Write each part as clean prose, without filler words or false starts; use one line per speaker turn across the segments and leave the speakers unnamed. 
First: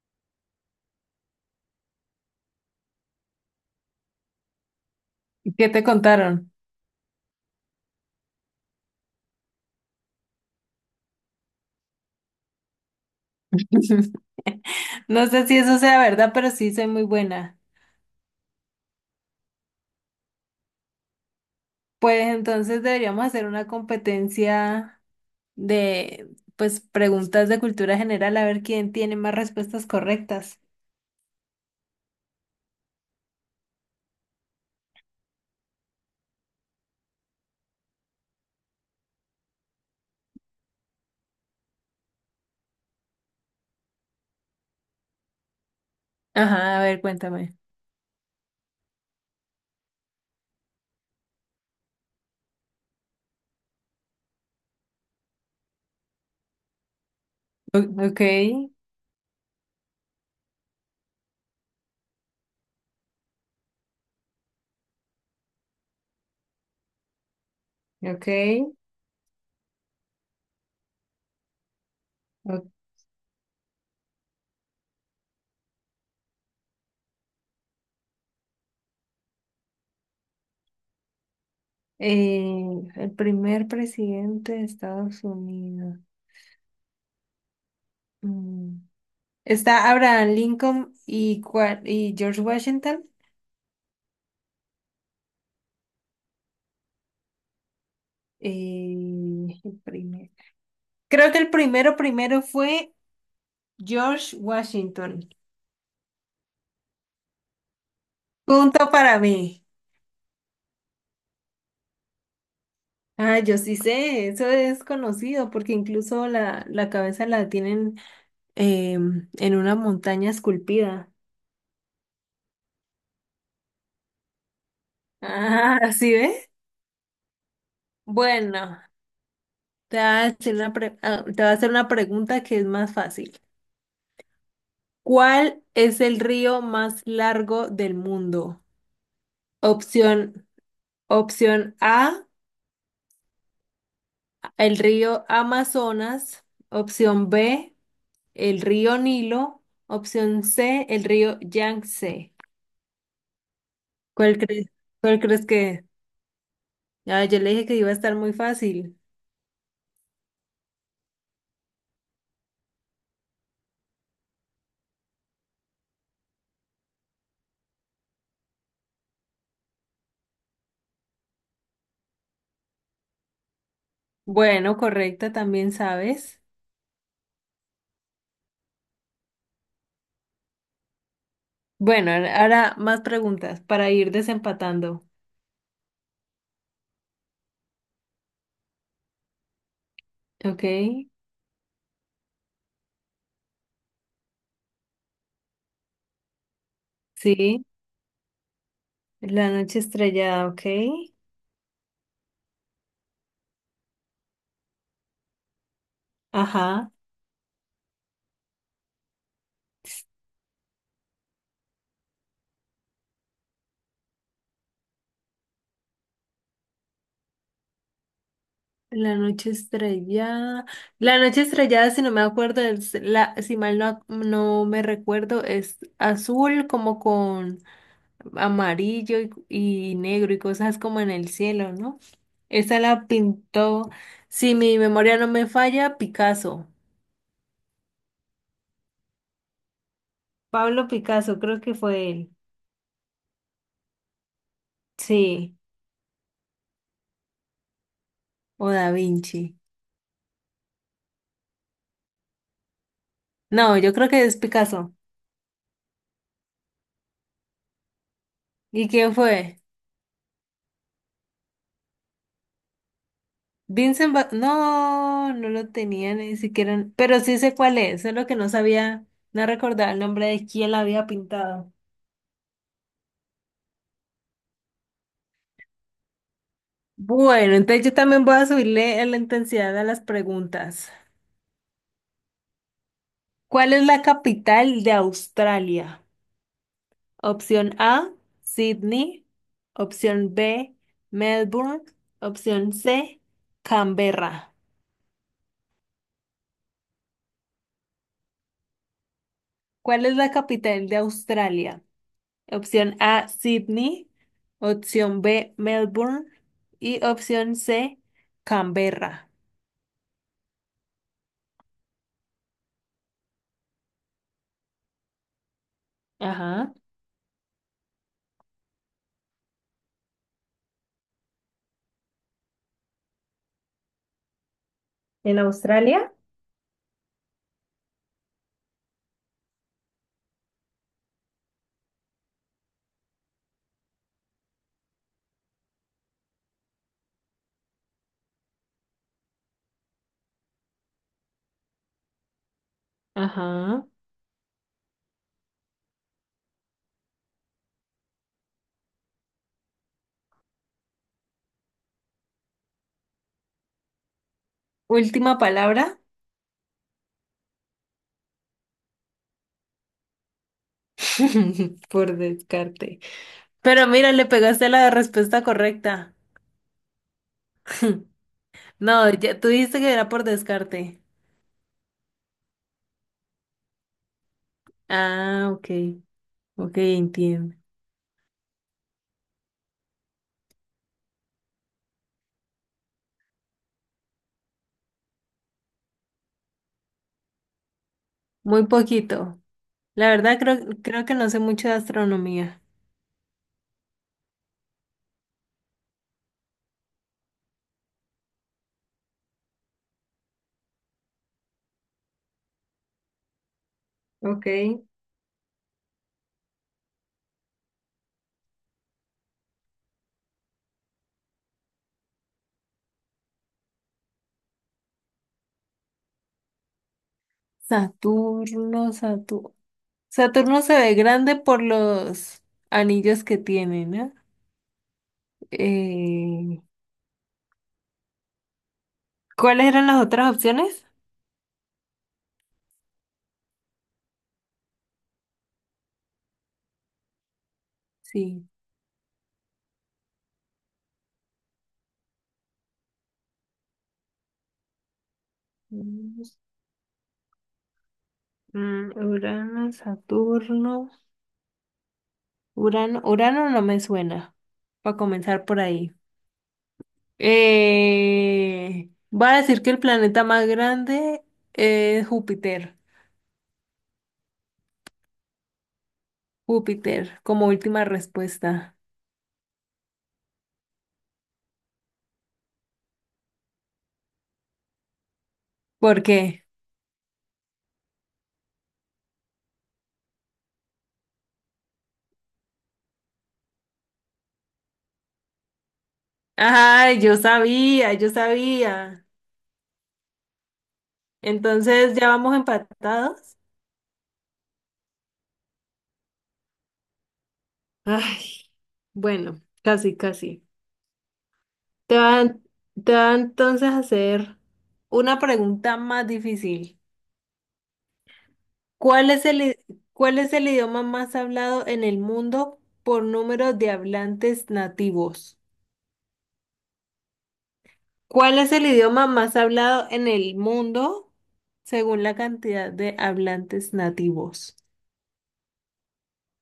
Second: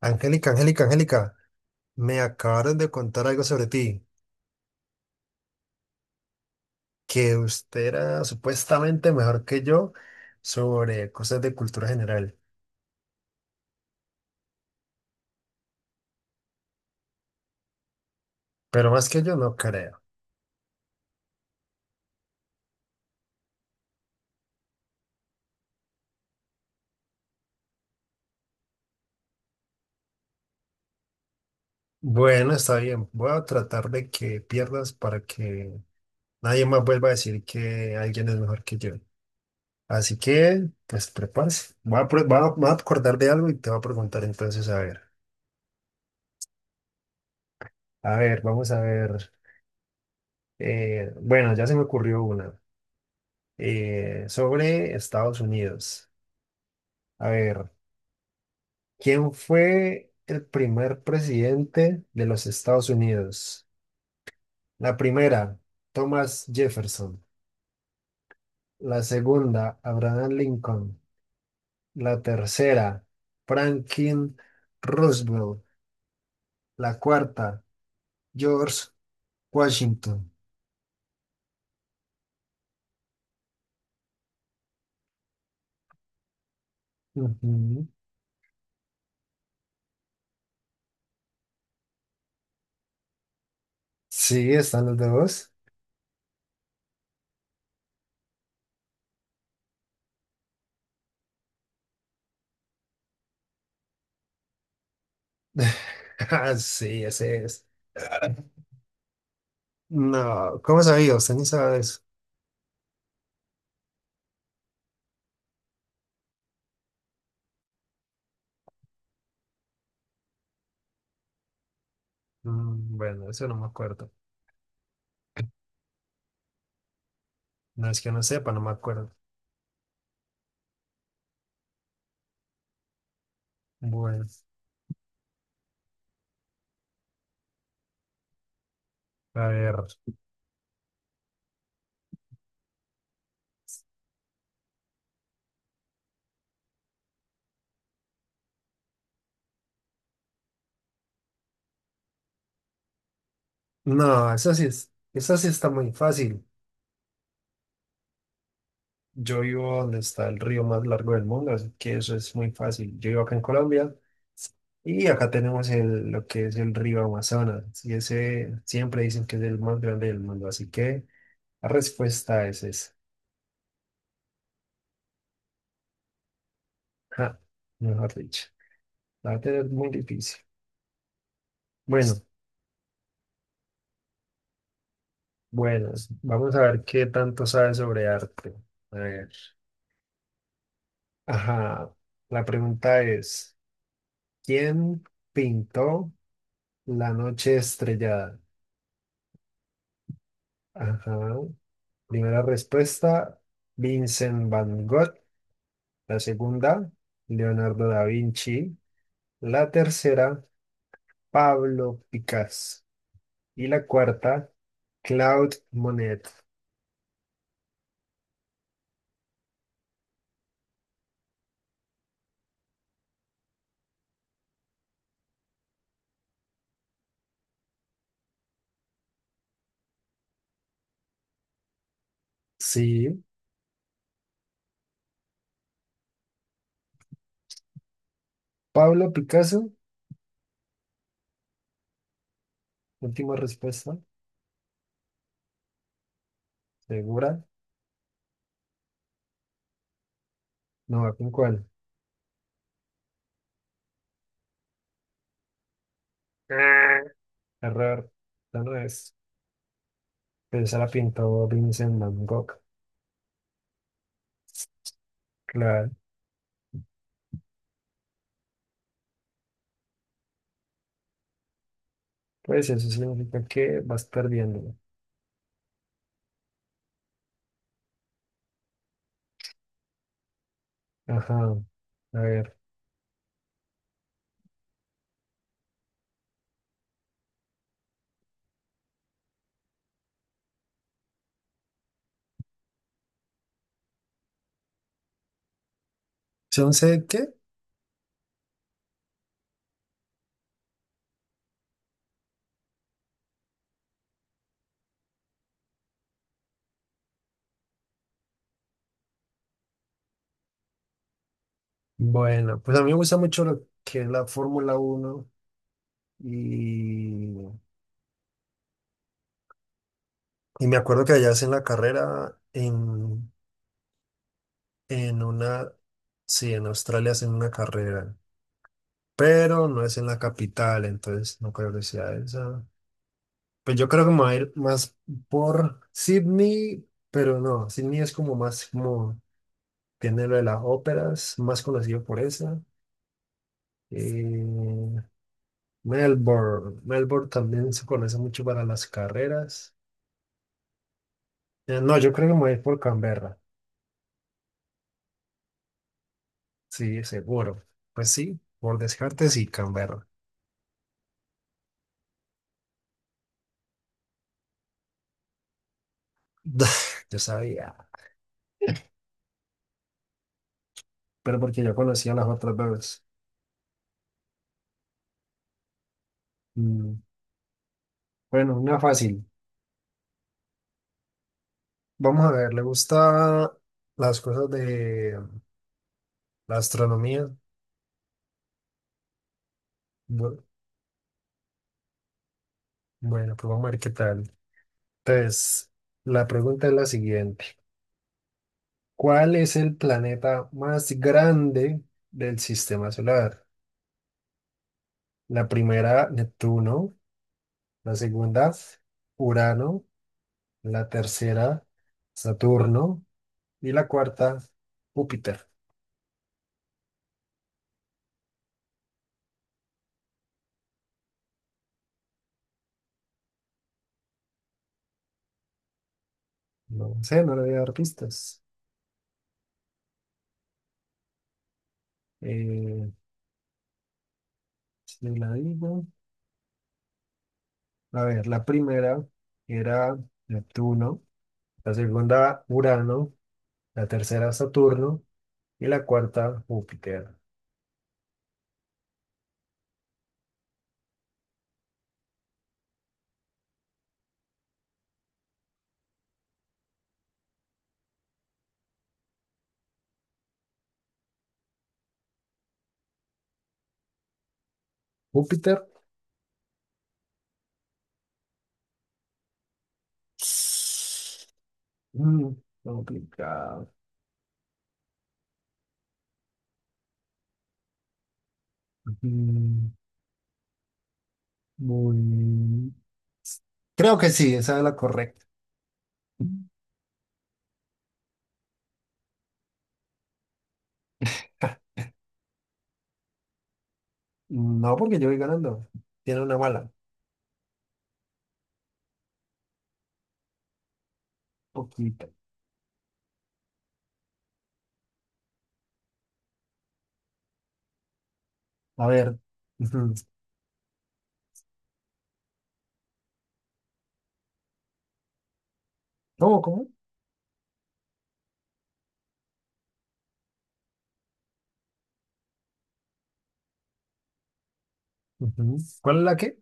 Angélica, Angélica, Angélica, me acabaron de contar algo sobre ti,
¿Qué te contaron?
que usted era supuestamente mejor que yo sobre cosas de cultura general,
No sé si eso sea verdad, pero sí soy muy buena.
pero más que yo no creo.
Pues entonces deberíamos hacer una competencia de, pues, preguntas de cultura general, a ver quién tiene más respuestas correctas.
Bueno, está bien, voy a tratar de que pierdas para que nadie más vuelva a decir que alguien es mejor que yo. Así que, pues prepárese. Voy a, pre- voy a- me voy a acordar de algo y te voy a preguntar entonces,
Ajá, a ver, cuéntame.
a ver, vamos a ver. Bueno, ya se me ocurrió una sobre Estados Unidos. A ver,
Ok,
¿quién fue el primer presidente de los Estados Unidos? La primera, Thomas Jefferson.
ok.
La segunda, Abraham Lincoln. La
o-
tercera, Franklin Roosevelt. La cuarta, George Washington.
el primer presidente de Estados Unidos.
Ujú.
Mm. Está Abraham Lincoln y, y George Washington.
Sí, están los dos.
El primero. Creo que el primero primero fue George Washington.
Ah, sí, ese es.
Punto para mí.
No, ¿cómo sabía? Usted ni sabe eso.
Ah, yo sí sé, eso es conocido porque incluso la cabeza la tienen en una montaña esculpida.
Mm, bueno, eso no me acuerdo.
Ah, ¿sí ve?
No es que no sepa, no me
Bueno,
acuerdo.
te voy a hacer una te voy a hacer una pregunta que es más fácil.
Bueno.
¿Cuál es el río más largo del mundo?
A ver,
Opción, opción A, el río Amazonas. Opción B, el río Nilo. Opción C, el río Yangtze.
no,
¿Cuál
esa sí
crees,
es,
¿cuál
esa
crees
sí está
que es?
muy fácil.
Ah, yo le dije que iba a estar muy fácil.
Yo vivo donde está el río más largo del mundo, así que eso es muy fácil. Yo vivo acá en Colombia y acá tenemos el, lo que es el río Amazonas, y ese siempre dicen que es el más grande del mundo, así que la respuesta es esa.
Bueno, correcta, también sabes.
Ja, mejor dicho, la verdad es muy difícil.
Bueno,
Bueno,
ahora más preguntas para ir desempatando.
bueno, vamos a ver qué tanto sabes sobre arte. A ver,
Ok,
ajá, la pregunta es, ¿quién pintó? La noche
sí.
estrellada.
La noche estrellada, ok.
Ajá. Primera respuesta, Vincent Van Gogh. La segunda,
Ajá.
Leonardo da Vinci. La tercera, Pablo Picasso. Y la cuarta, Claude Monet.
La noche estrellada. La noche estrellada, si no me acuerdo, si mal no, no me recuerdo, es azul como con amarillo y negro y cosas como en el cielo, ¿no? Esa la
Sí,
pintó, si mi memoria no me falla, Picasso.
Pablo Picasso.
Pablo Picasso, creo que fue él.
Última respuesta,
Sí,
segura.
o Da Vinci.
No va con cuál.
No, yo creo que es Picasso.
Ah. Error. Esta no
¿Y
es.
quién fue?
Pero esa la pintó Vincent Van Gogh.
No, no lo
Claro.
tenía ni siquiera. Pero sí sé cuál es, solo que no sabía, no recordaba el nombre de quién la había pintado.
Pues eso significa que vas perdiendo.
Bueno, entonces yo también voy a subirle la intensidad a las preguntas.
Ajá. A ver.
¿Cuál es la capital de Australia? Opción A, Sydney. Opción B, Melbourne. Opción C, Canberra.
¿Son set qué?
¿Cuál es la capital de Australia? Opción A, Sydney. Opción B, Melbourne. Y opción C, Canberra.
Bueno, pues a mí me gusta mucho lo que es la Fórmula uno
Ajá,
y, y me acuerdo que allá hacen la carrera en
¿en
una,
Australia?
sí, en Australia hacen una carrera, pero no es en la capital, entonces no creo que sea esa. Pues yo creo que me voy a ir más por Sydney, pero no, Sydney es como más como tiene lo de las óperas, más conocido por esa.
Ajá.
Eh, Melbourne. Melbourne también se conoce mucho para las carreras. No, yo creo que me voy a ir por Canberra.
Última palabra.
Sí, seguro. Pues sí, por descarte sí, Canberra.
Por descarte. Pero mira, le pegaste la respuesta correcta.
Yo sabía,
No, ya tú dijiste que era por descarte.
pero porque yo conocía las otras dos.
Ah, ok, ok,
Mm,
entiendo.
bueno, una fácil. Vamos a ver, ¿le gusta las cosas de la astronomía?
Muy poquito. La verdad
Bu-
creo, creo que no sé mucho de astronomía.
Bueno, pues vamos a ver qué tal. Entonces, la pregunta es la siguiente. ¿Cuál es el planeta más grande del sistema solar?
Ok,
La primera, Neptuno. La segunda, Urano. La tercera, Saturno. Y la cuarta, Júpiter.
Saturno, Saturno. Saturno se ve grande por los anillos que tiene, ¿no? Eh,
No sé, no le voy a dar pistas.
¿Cuáles eran las otras opciones?
Eh, si la digo. A ver, la
Sí.
primera era Neptuno. La segunda, Urano. La tercera, Saturno. Y la
Venus,
cuarta, Júpiter.
mm, Urano, Saturno. Urano, Urano no me suena, para comenzar por ahí. Voy a decir que el planeta más grande es Júpiter.
Júpiter.
Júpiter, como última respuesta.
Mm, complicado.
¿Por qué?
Mm, muy... Creo que sí, esa es la correcta. Mm,
Ay, yo sabía, yo sabía. Entonces, ¿ya vamos empatados?
no, porque yo voy ganando. Tiene una bala.
Ay, bueno, casi, casi. Te
Poquita.
van, te va entonces a hacer una pregunta más difícil.
A
¿Cuál
ver.
es el, i-
Ujú.
¿cuál es el idioma más hablado en el mundo por número de hablantes nativos?
¿Cómo, cómo?
¿Cuál es el idioma más hablado en el mundo según la cantidad de hablantes nativos?
Ujú. ¿Cuál es la qué?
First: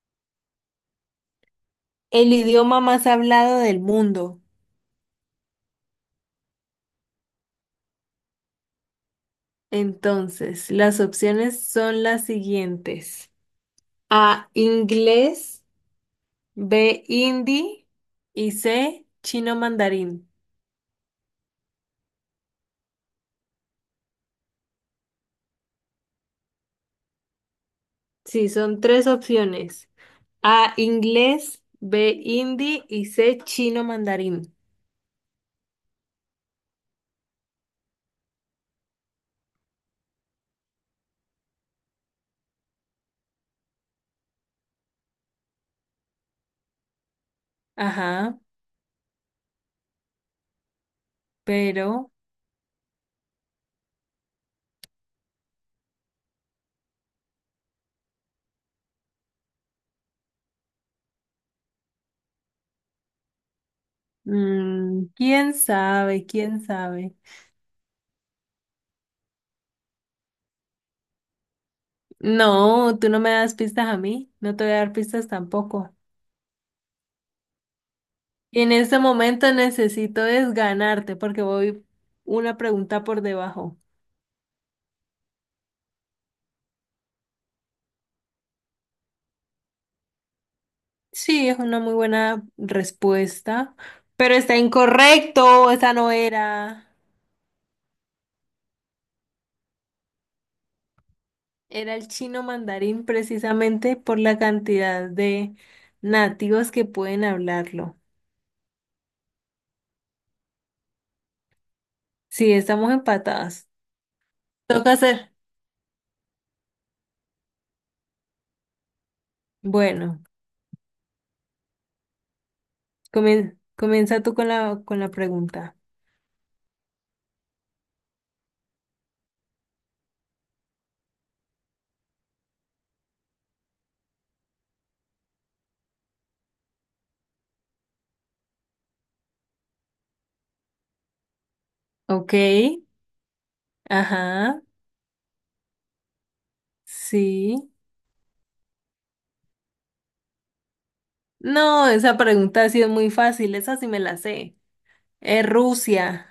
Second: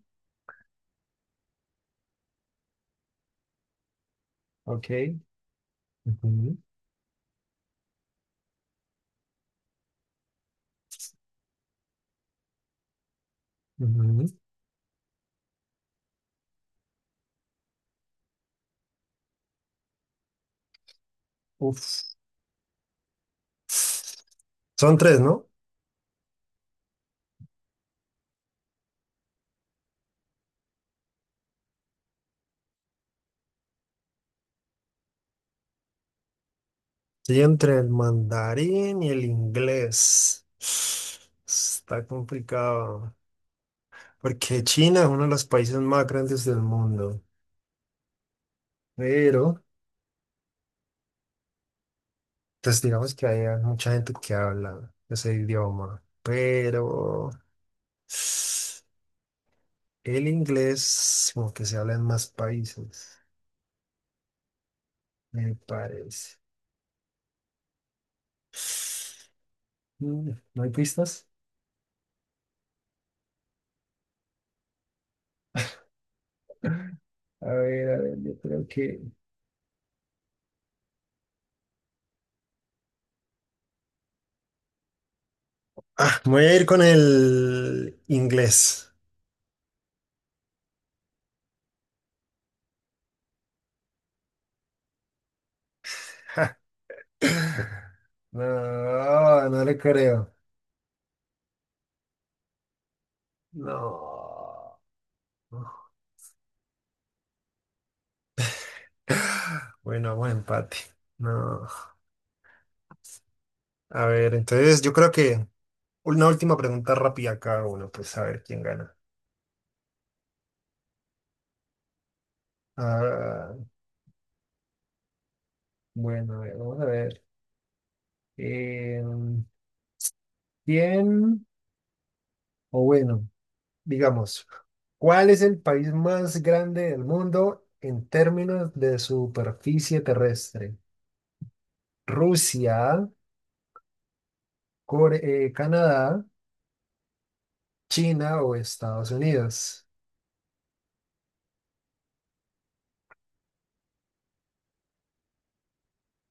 El idioma más hablado del mundo.
Ok. Ujú,
Entonces, las opciones son las siguientes.
ujú.
A, inglés, B, hindi y C, chino mandarín.
Uf. Son tres, ¿no?
Sí, son tres opciones. A, inglés, B, hindi y C, chino mandarín.
Sí, entre el mandarín y el inglés. Está complicado. Porque China es uno de los países más grandes del mundo.
Ajá,
Pero,
pero...
pues digamos que hay mucha gente que habla ese idioma. Pero... El inglés, como que se habla en más países,
Mm,
me
¿quién sabe?
parece.
¿Quién sabe?
Mm, ¿no hay pistas?
No, tú no me das pistas a mí, no te voy a dar pistas tampoco.
A ver, yo
Y
creo
en este
que...
momento necesito desganarte porque voy una pregunta por debajo.
Ah, me voy a ir con el inglés.
Sí, es una muy buena respuesta, pero está incorrecto, esa no
Ja.
era.
No, no le creo.
Era el chino mandarín precisamente por la
No.
cantidad de nativos que pueden hablarlo.
Bueno, buen empate. No.
Sí, estamos empatadas.
A ver, entonces yo
Toca
creo
hacer.
que una última pregunta rápida a cada uno, pues a ver quién gana.
Bueno.
Ah,
Comienza tú con con la pregunta.
bueno, a ver, vamos a ver. Em, Bien, o bueno, digamos, ¿cuál es el país más grande del mundo en términos de superficie terrestre?
Ok,
¿Rusia,
ajá,
Canadá,
sí.
China o Estados Unidos?
No, esa pregunta ha sido muy fácil, esa sí me la sé. Es Rusia.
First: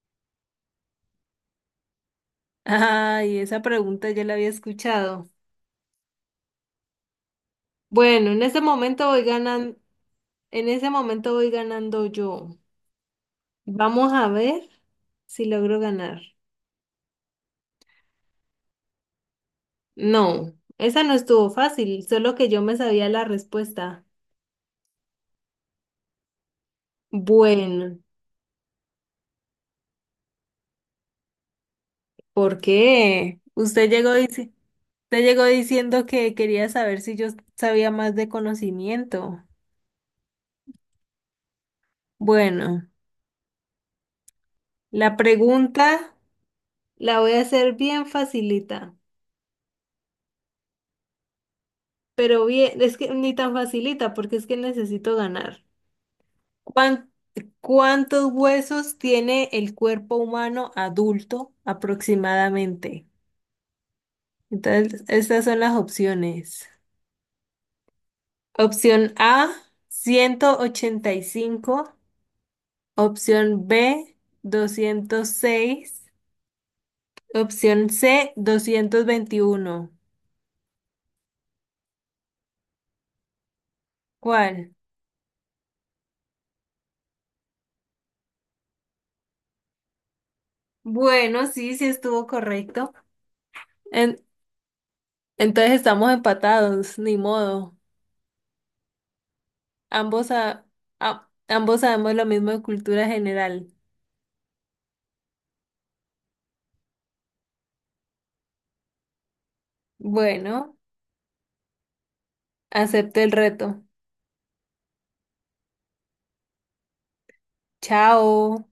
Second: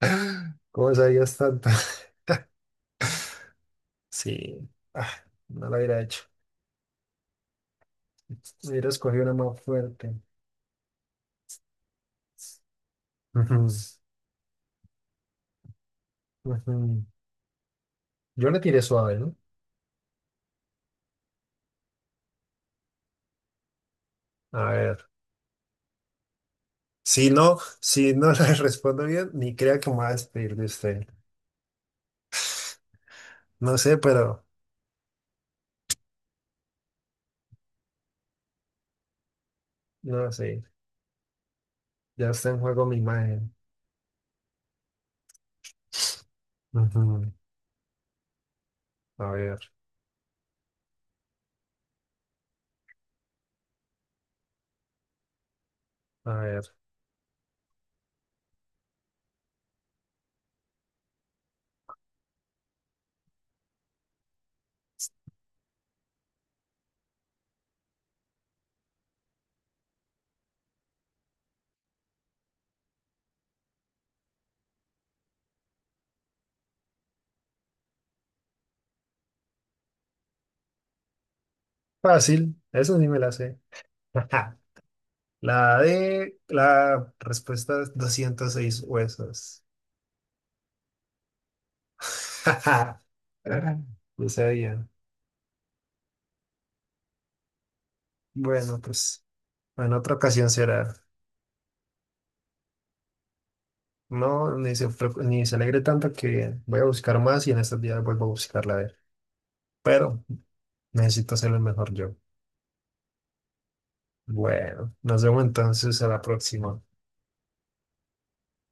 ¿Cómo sabías tanto?
Ay, esa pregunta ya la había
Sí, ah,
escuchado.
no lo hubiera hecho.
Bueno, en ese
Hubiera
momento voy
escogido una más
ganando,
fuerte.
en ese momento voy ganando yo.
Ujú,
Vamos a ver si logro ganar.
ujú. Yo le tiré suave, ¿no?
No, esa no estuvo fácil, solo que yo me sabía la respuesta.
A ver. Si no,
Bueno,
si no le respondo bien, ni crea que me va a despedir de usted.
¿por qué?
No
Usted
sé,
llegó y
pero
dice. Te llegó diciendo que quería saber si yo sabía más de conocimiento.
no sé. Ya está en juego
Bueno,
mi imagen.
la pregunta la
Ujú.
voy a hacer bien facilita,
A ver,
pero bien, es que ni tan facilita porque es que necesito ganar.
a ver.
¿Cuán- ¿Cuántos huesos tiene el cuerpo humano adulto aproximadamente? Entonces, estas son las opciones. Opción A, 185. Opción B, 206. Opción C, 221.
Fácil, eso sí me la sé.
¿Cuál?
La de la respuesta es 206 huesos.
Bueno, sí, sí estuvo correcto. En-
No sabía.
entonces estamos empatados, ni modo.
Bueno, pues en otra
Ambos,
ocasión
sa-
será.
ambos sabemos lo mismo de cultura general.
No, ni se alegre tanto que voy a buscar más y en estos días vuelvo a buscarla a ver. Pero
Bueno,
necesito hacerlo mejor yo.
acepto el reto.
Bueno, nos vemos entonces a la próxima.
Chao.